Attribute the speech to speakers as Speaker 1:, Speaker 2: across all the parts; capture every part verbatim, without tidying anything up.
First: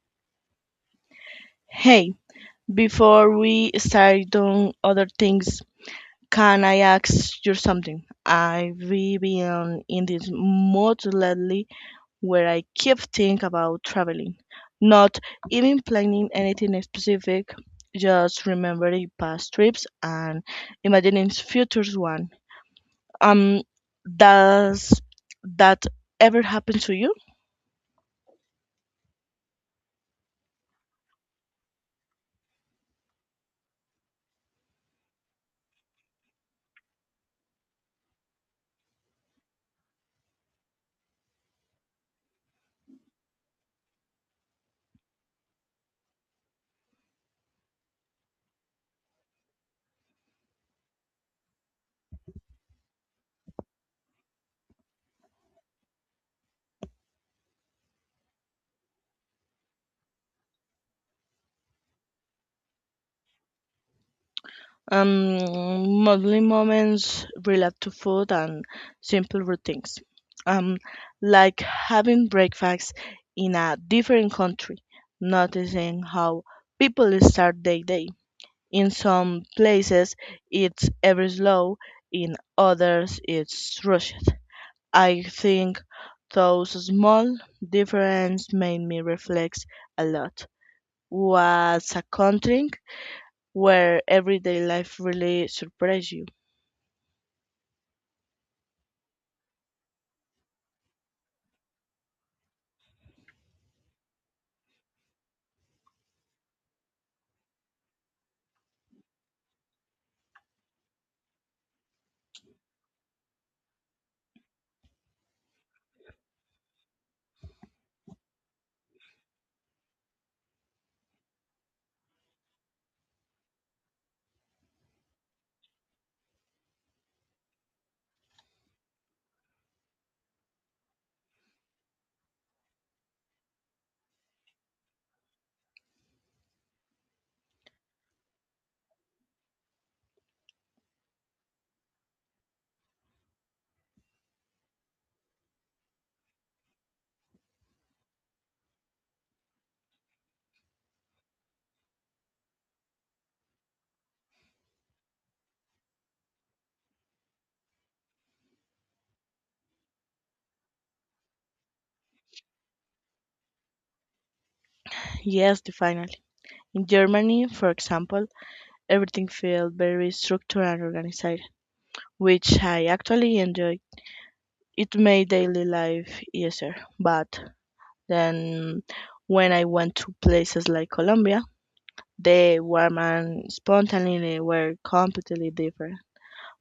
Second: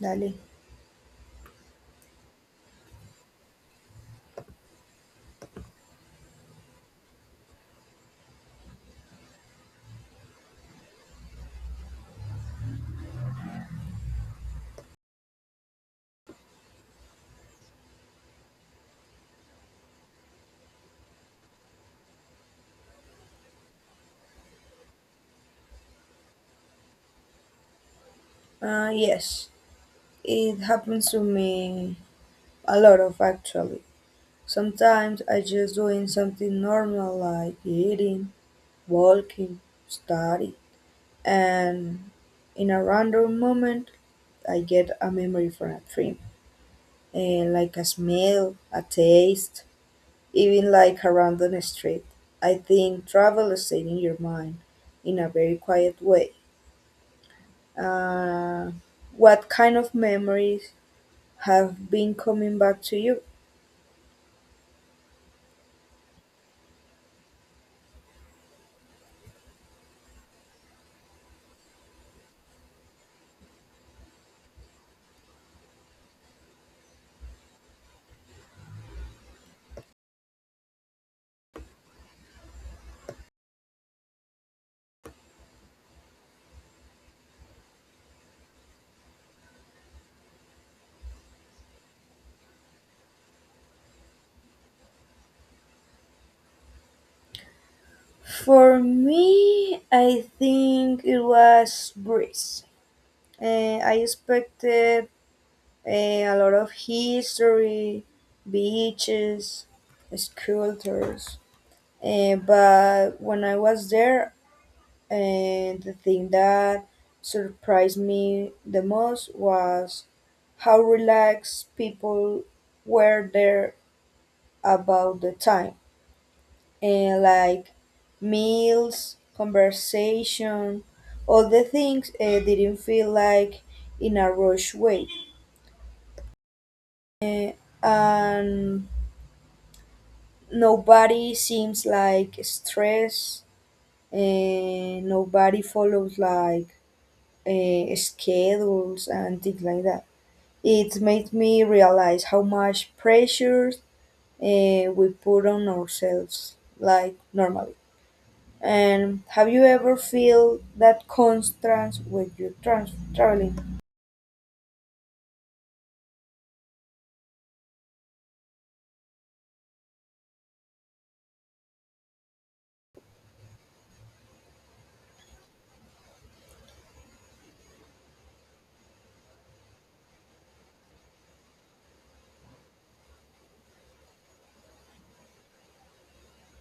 Speaker 1: Dale.
Speaker 2: Hey, before we start doing other things, can I ask you something? I've been in this mood lately where I keep thinking about traveling, not even planning anything specific, just remembering past trips and imagining future one. Um, does that ever happen to you?
Speaker 1: Uh, yes, it happens to me a lot of actually. Sometimes I just doing something normal like eating, walking, study, and in a random moment I get a memory from a dream, and like a smell, a taste, even like a random street. I think travel stays in your mind in a very quiet way. Uh, what kind of memories have been coming back to you?
Speaker 2: Um, modeling moments relate to food and simple routines, um, like having breakfast in a different country, noticing how people start their day. In some places, it's ever slow, in others, it's rushed. I think those small differences made me reflect a lot. Was a country where everyday life really surprised you?
Speaker 1: For me, I think it was Greece. Uh, I expected eh, a lot of history, beaches, sculptures, eh, but when I was there, eh, the thing that surprised me the most was how relaxed people were there about the time and like meals, conversation, all the things uh, didn't feel like in a rush way. Eh, and nobody seems like stressed, and nobody follows like uh, schedules and things like that. It made me realize how much pressure uh, we put on ourselves, like normally. And have you ever feel that constraint when you're trans- traveling?
Speaker 2: Yes, definitely. In Germany, for example, everything felt very structured and organized, which I actually enjoyed. It made daily life easier. But then when I went to places like Colombia, the warm and spontaneity were completely different.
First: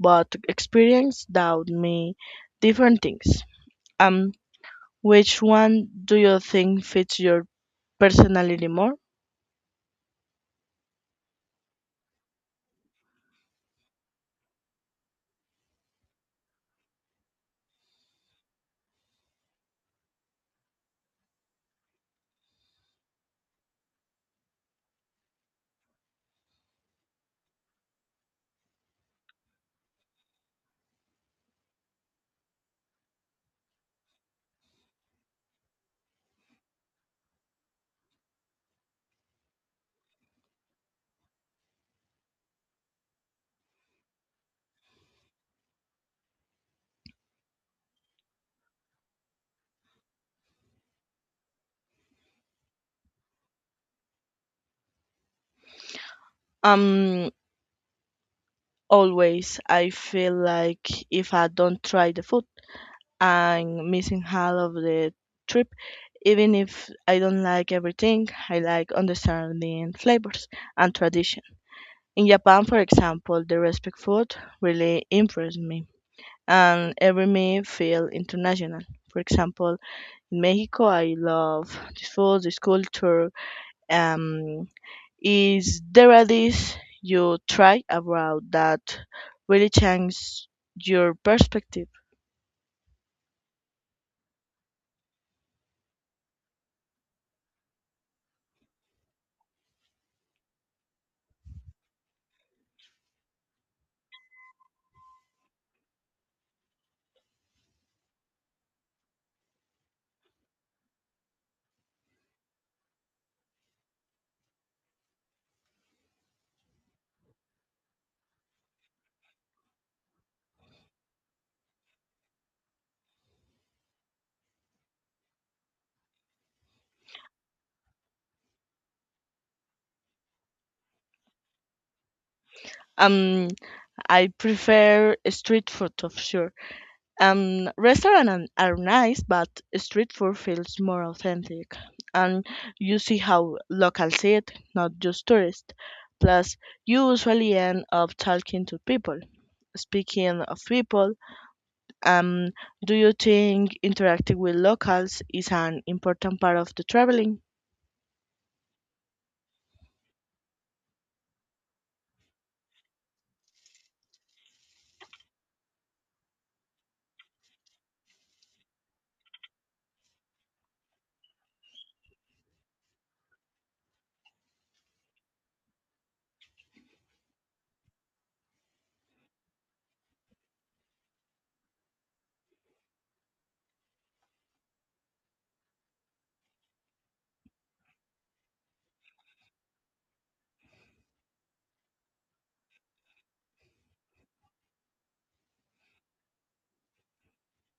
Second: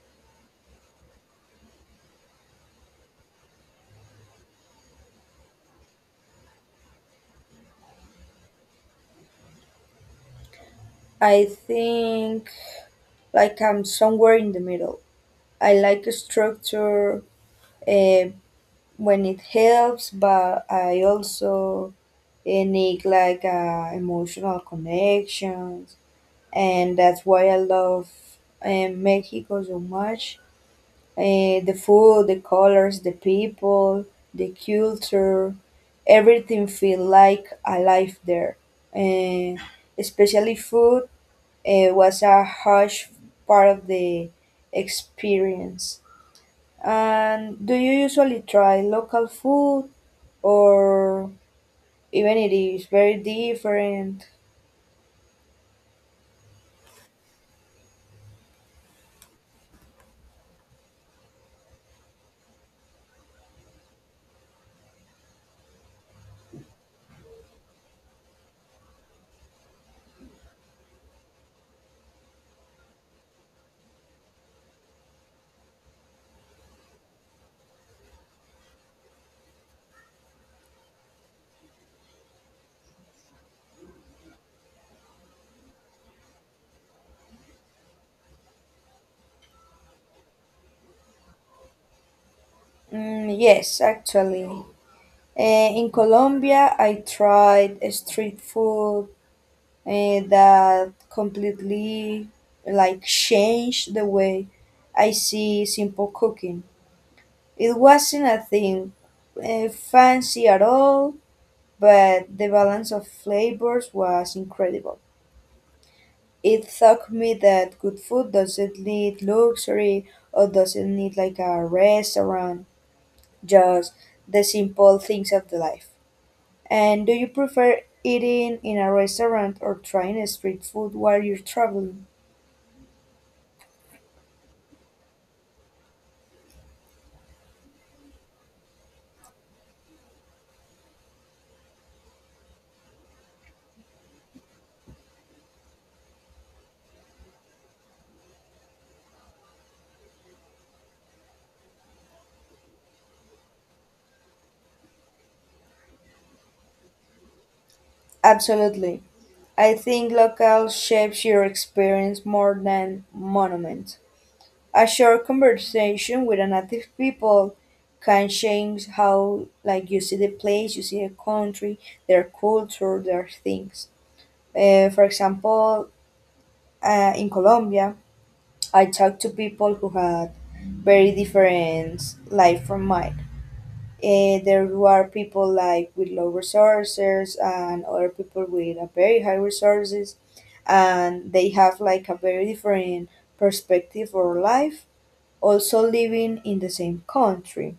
Speaker 2: But experience taught me different things. Um, which one do you think fits your personality more?
Speaker 1: I think like I'm somewhere in the middle. I like a structure uh, when it helps, but I also eh, need like uh, emotional connections, and that's why I love eh, Mexico so much. Eh, the food, the colors, the people, the culture, everything feel like alive there. Eh, especially food eh, was a huge part of the experience. And do you usually try local food or even it is very different?
Speaker 2: Um, Always, I feel like if I don't try the food, I'm missing half of the trip. Even if I don't like everything, I like understanding flavors and tradition. In Japan, for example, the respect food really impressed me, and every meal feel international. For example, in Mexico, I love this food, this culture, um, is there a dish you try about that really changed your perspective?
Speaker 1: Mm, yes, actually. Eh, in Colombia, I tried street food eh, that completely like changed the way I see simple cooking. It wasn't a thing uh, fancy at all, but the balance of flavors was incredible. It taught me that good food doesn't need luxury or doesn't need like a restaurant, just the simple things of the life. And do you prefer eating in a restaurant or trying street food while you're traveling?
Speaker 2: Um, I prefer street food of sure. Um, restaurant an- are nice, but street food feels more authentic, and you see how locals see it, not just tourists. Plus, you usually end up talking to people. Speaking of people, Um, do you think interacting with locals is an important part of the traveling?
Speaker 1: Absolutely. I think locale shapes your experience more than monuments. A short conversation with a native people can change how like you see the place, you see the country, their culture, their things. Uh, for example, uh, in Colombia, I talked to people who had very different life from mine. Eh, there were people like with low resources and other people with a very high resources, and they have like a very different perspective or life. Also living in the same country,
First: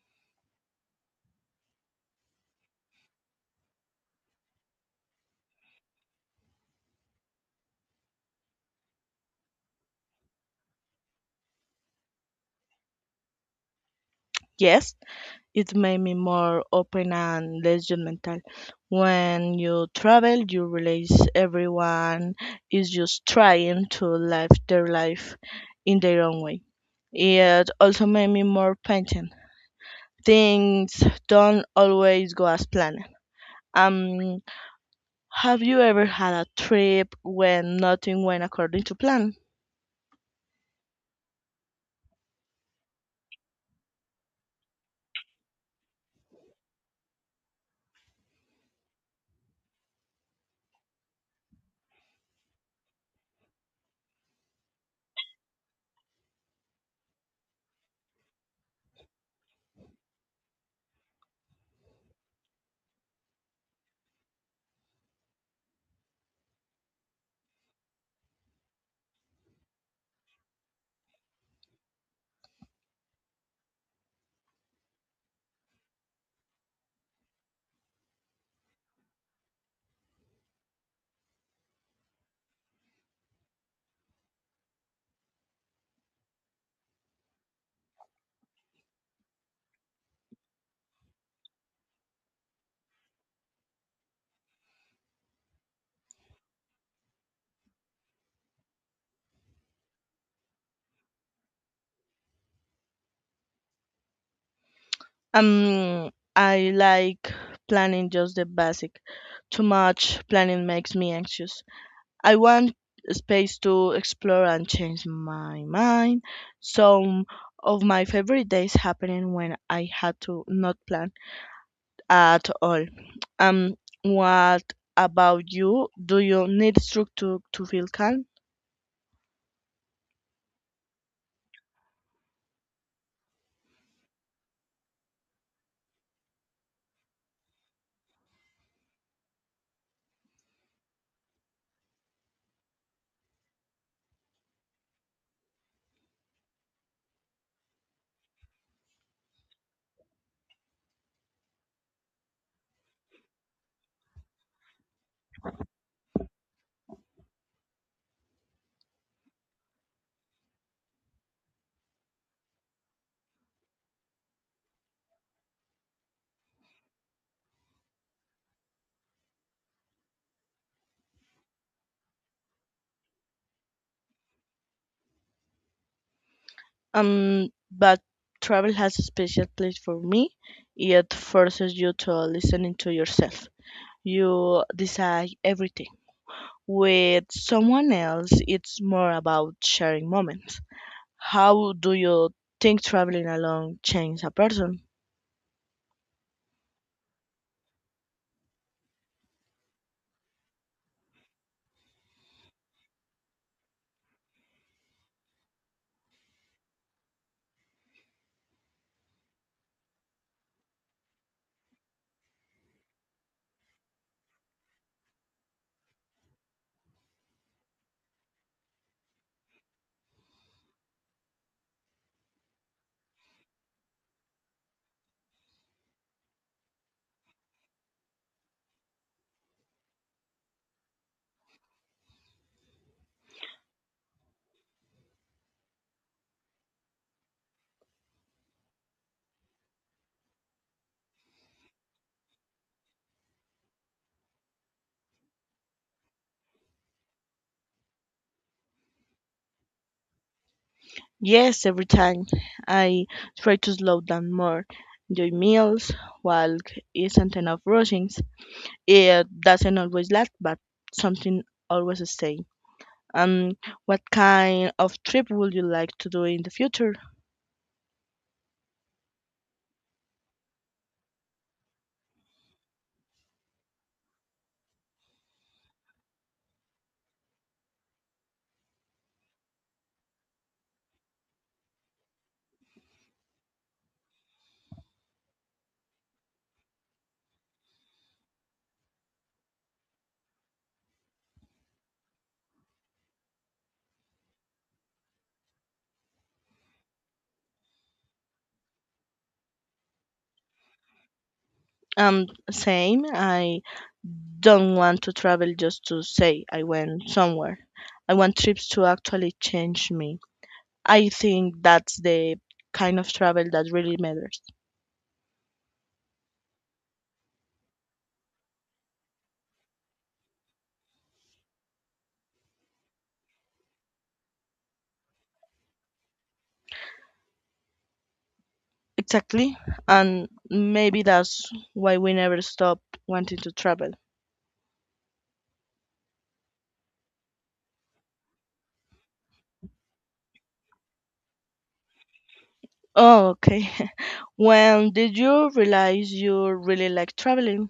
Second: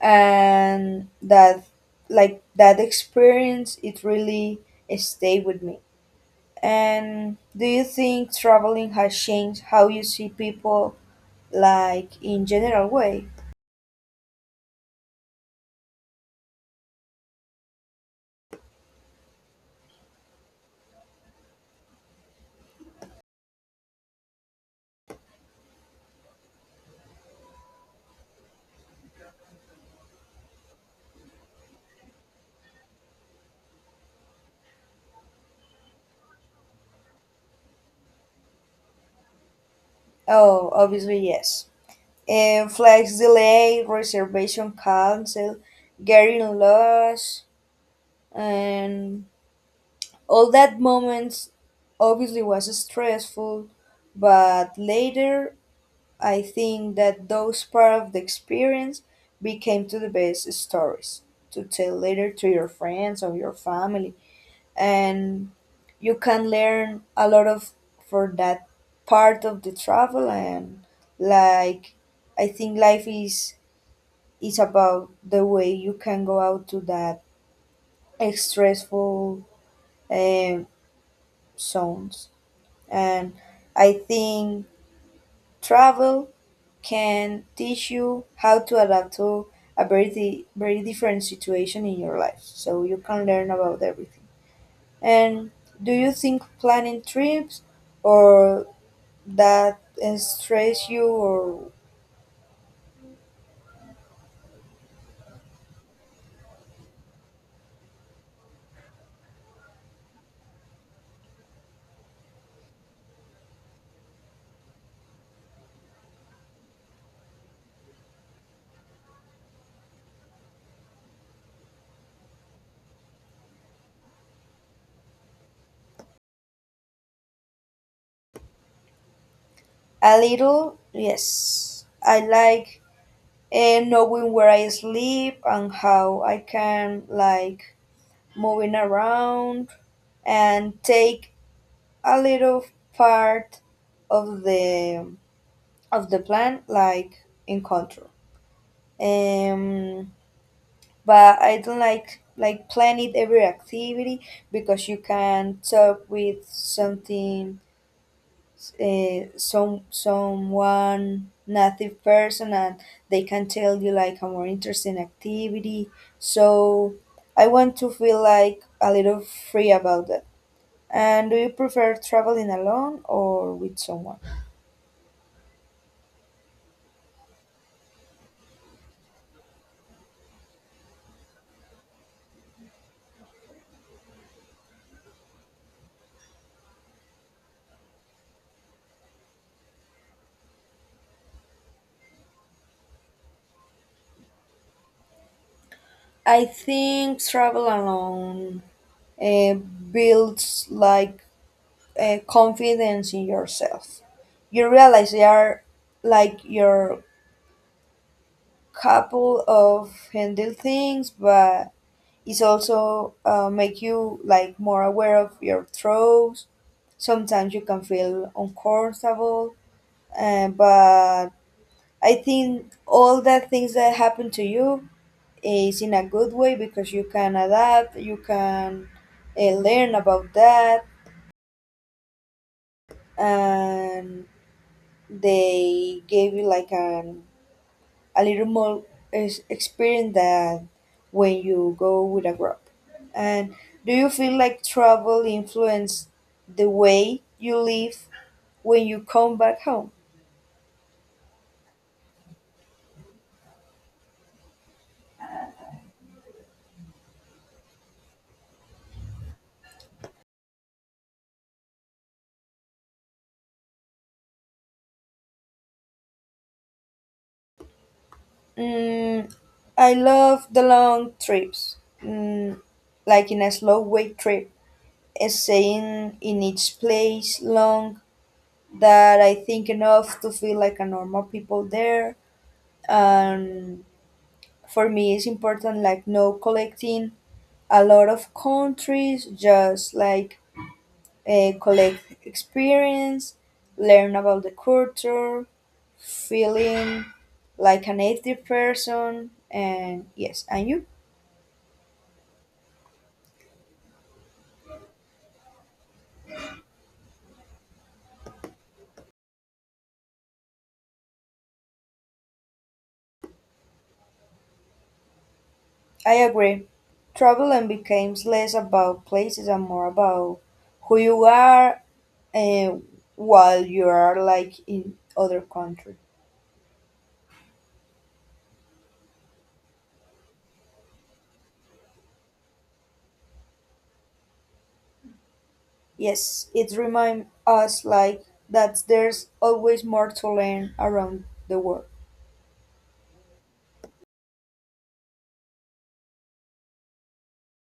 Speaker 1: and that like that experience, it really stayed with me. And do you think traveling has changed how you see people, like in general way?
Speaker 2: Yes, it made me more open and less judgmental. When you travel, you realize everyone is just trying to live their life in their own way. It also made me more patient. Things don't always go as planned. Um, have you ever had a trip when nothing went according to plan?
Speaker 1: Oh, obviously yes. And flights delay, reservation cancel, getting lost, and all that moments obviously was stressful, but later I think that those part of the experience became to the best stories to tell later to your friends or your family, and you can learn a lot of for that part of the travel and like I think life is it's about the way you can go out to that stressful um, zones. And I think travel can teach you how to adapt to a very, di- very different situation in your life. So you can learn about everything. And do you think planning trips or that stress you or
Speaker 2: Um, I like planning just the basic. Too much planning makes me anxious. I want space to explore and change my mind. Some of my favorite days happening when I had to not plan at all. Um, what about you? Do you need structure to feel calm?
Speaker 1: a little? Yes. I like and knowing where I sleep and how I can like moving around and take a little part of the of the plan like in control. Um, but I don't like like plan it every activity because you can talk with something uh, some someone native person and they can tell you like a more interesting activity, so I want to feel like a little free about that. And do you prefer traveling alone or with someone?
Speaker 2: Um, but travel has a special place for me. It forces you to listening to yourself. You decide everything. With someone else, it's more about sharing moments. How do you think traveling alone changes a person?
Speaker 1: I think travel alone uh, builds like uh, confidence in yourself. You realize you are like your couple of handle things, but is also uh, make you like more aware of your throws. Sometimes you can feel uncomfortable, uh, but I think all the things that happen to you is in a good way because you can adapt, you can uh, learn about that, and they gave you like an a little more is experience than when you go with a group. And do you feel like travel influenced the way you live when you come back home?
Speaker 2: Yes, every time I try to slow down more, enjoy meals, walk isn't enough rushing. It doesn't always last, but something always stays. Um, what kind of trip would you like to do in the future?
Speaker 1: Mm, I love the long trips, mm, like in a slow way trip, is staying in each place long that I think enough to feel like a normal people there. And for me it's important like no collecting a lot of countries, just like uh, collect experience, learn about the culture, feeling like a native person. And yes, and you.
Speaker 2: Um, same. I don't want to travel just to say I went somewhere. I want trips to actually change me. I think that's the kind of travel that really matters.
Speaker 1: I agree, travel and becomes less about places and more about who you are uh, while you are like in other country.
Speaker 2: Exactly. And maybe that's why we never stop wanting to travel.
Speaker 1: Yes, it reminds us like that there's always more to learn around the world.
Speaker 2: Oh, okay. When did you realize you really like traveling?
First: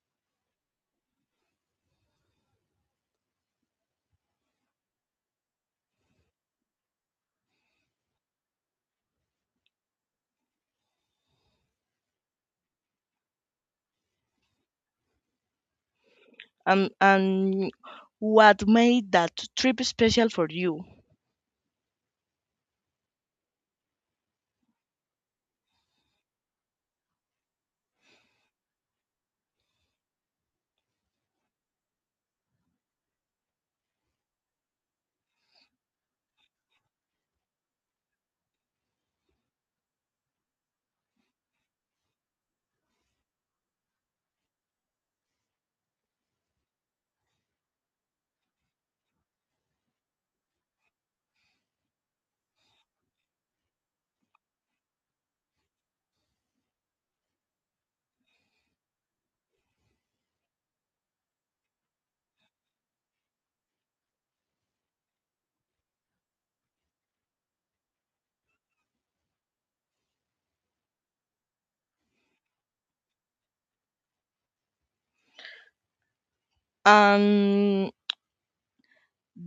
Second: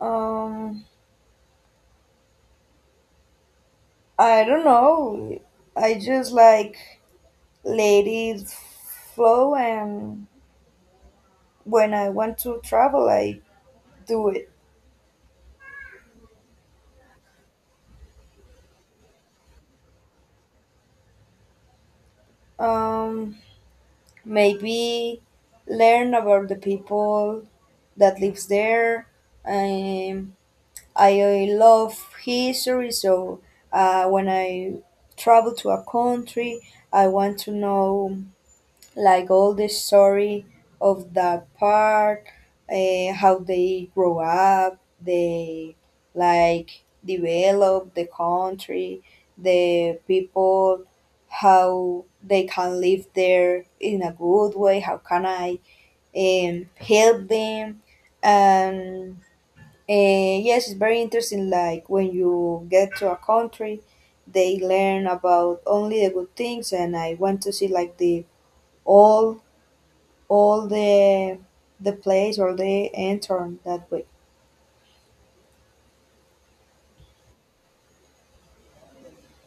Speaker 1: Um, I don't know. I just like let it flow, and when I want to travel, I do it.
Speaker 2: Um, and what made that trip special for you?
Speaker 1: Um, maybe learn about the people that lives there. Um, I love history, so uh, when I travel to a country, I want to know like all the story of that part, uh, how they grow up, they like develop the country, the people, how they can live there in a good way, how can I um, help them, and and yes, it's very interesting. Like when you get to a country, they learn about only the good things, and I want to see like the all all the the place or the entorn that way.
Speaker 2: And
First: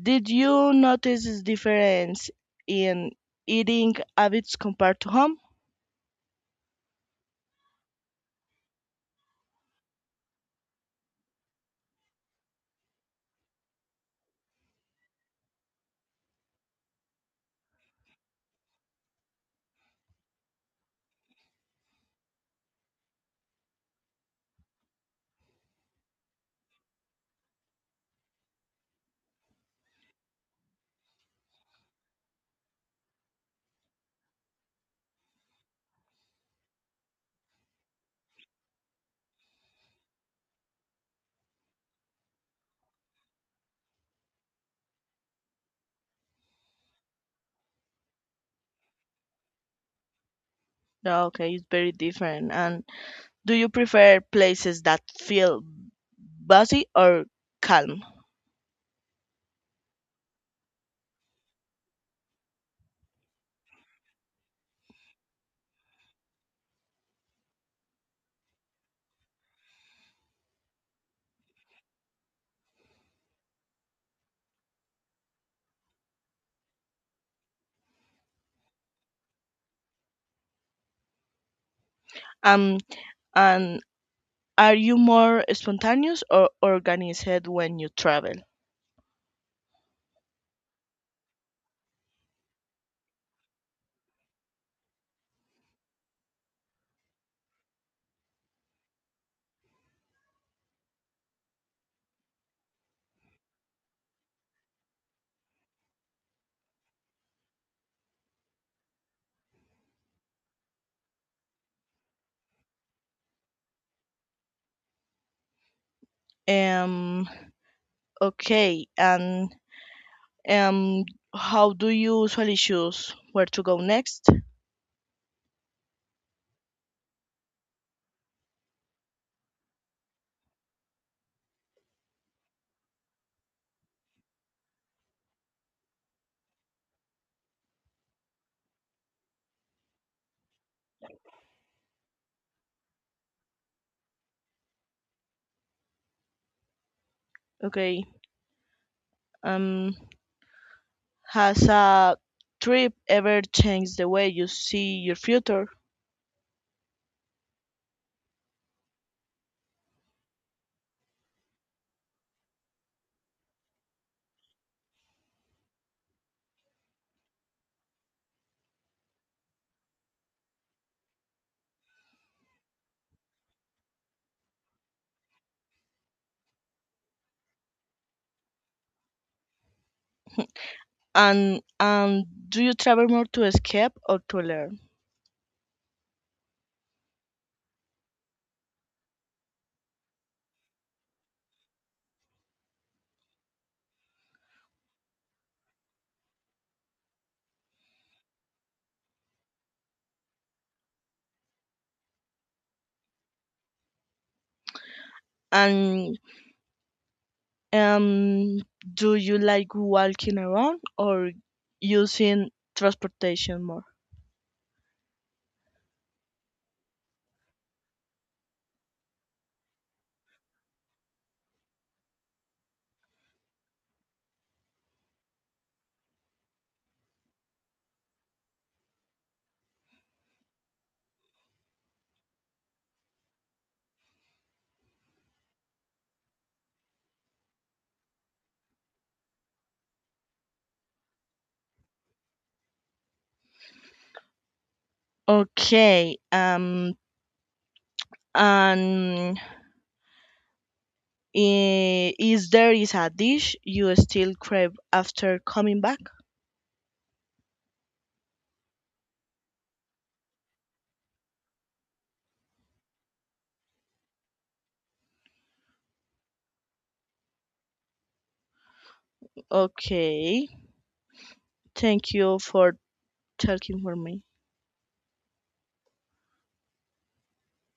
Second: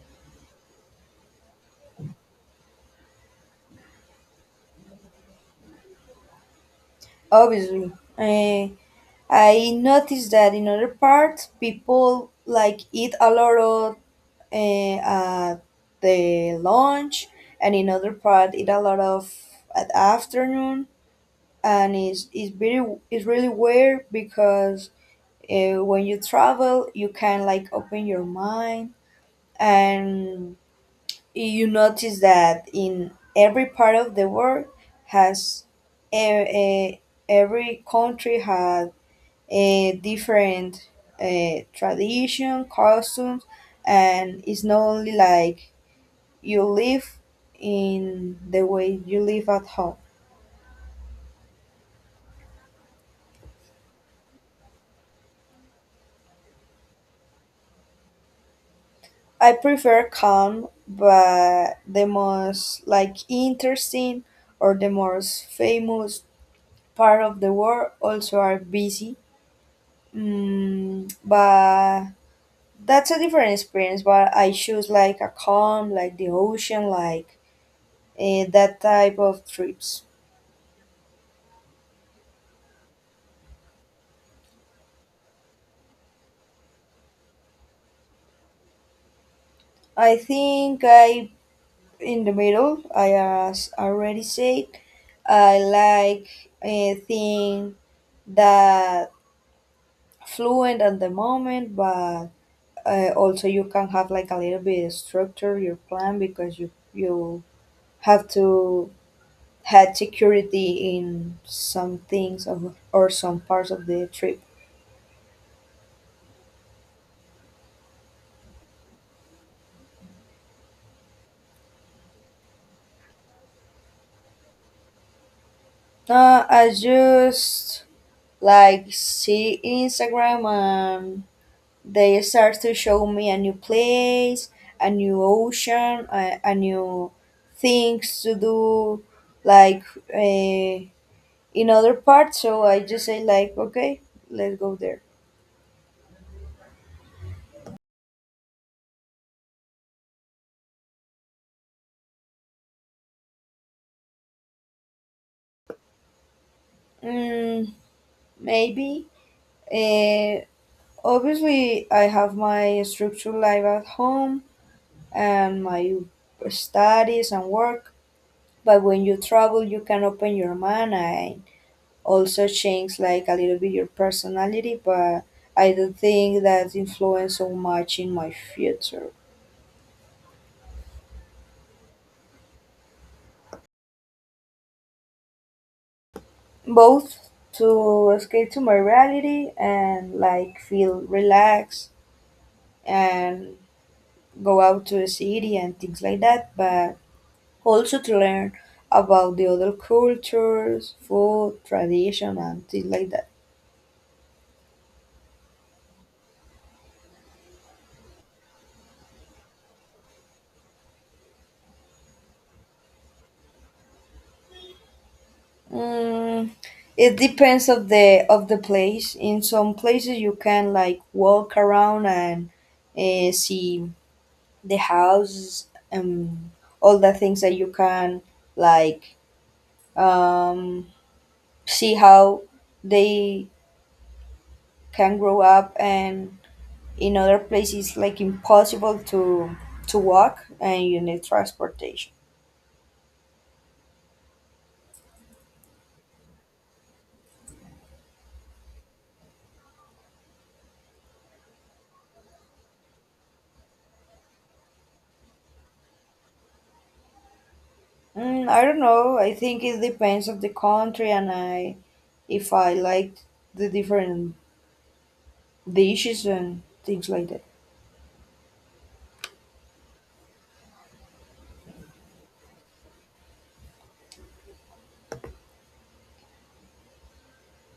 Speaker 2: did you notice this difference in eating habits compared to home?
Speaker 1: Obviously, Eh, I noticed that in other parts, people like eat a lot of uh, at the lunch, and in other part eat a lot of at afternoon, and it's it's very it's really weird because uh, when you travel you can like open your mind and you notice that in every part of the world has a, every country has a different uh, tradition customs, and it's not only like you live in the way you live at home.
Speaker 2: No. Okay, it's very different. And do you prefer places that feel busy or calm?
Speaker 1: I prefer calm, but the most like interesting or the most famous part of the world also are busy. Mm, but that's a different experience. But I choose like a calm, like the ocean, like eh, that type of trips.
Speaker 2: Um, and are you more spontaneous or organized when you travel?
Speaker 1: I think I in the middle. I as already said, I like a thing that fluent at the moment, but uh, also you can have like a little bit of structure your plan because you you have to have security in some things of, or some parts of the trip.
Speaker 2: Um, okay, and um, how do you usually choose where to go next?
Speaker 1: Uh, i just like see Instagram and they start to show me a new place, a new ocean, a, a new things to do, like uh, in other parts, so I just say like okay, let's go there.
Speaker 2: Okay. um, Has a trip ever changed the way you see your future?
Speaker 1: Mm, maybe. Uh, obviously, I have my structured life at home and my studies and work. But when you travel, you can open your mind and also change like a little bit your personality. But I don't think that influenced so much in my future.
Speaker 2: And and do you travel more to escape or to learn?
Speaker 1: Both to escape to my reality and like feel relaxed and go out to the city and things like that. But also to learn about the other cultures, food, tradition, and things like that.
Speaker 2: And um, do you like walking around or using transportation more?
Speaker 1: Mm, it depends of the of the place. In some places, you can like walk around and uh, see the houses and all the things that you can like um, see how they can grow up. And in other places, like impossible to to walk, and you need transportation.
Speaker 2: Okay. Um. And i- is there is a dish you still crave after coming back?
Speaker 1: Mm, I don't know. I think it depends of the country, and I if I like the different dishes and things like that.
Speaker 2: Okay. Thank you for talking for me.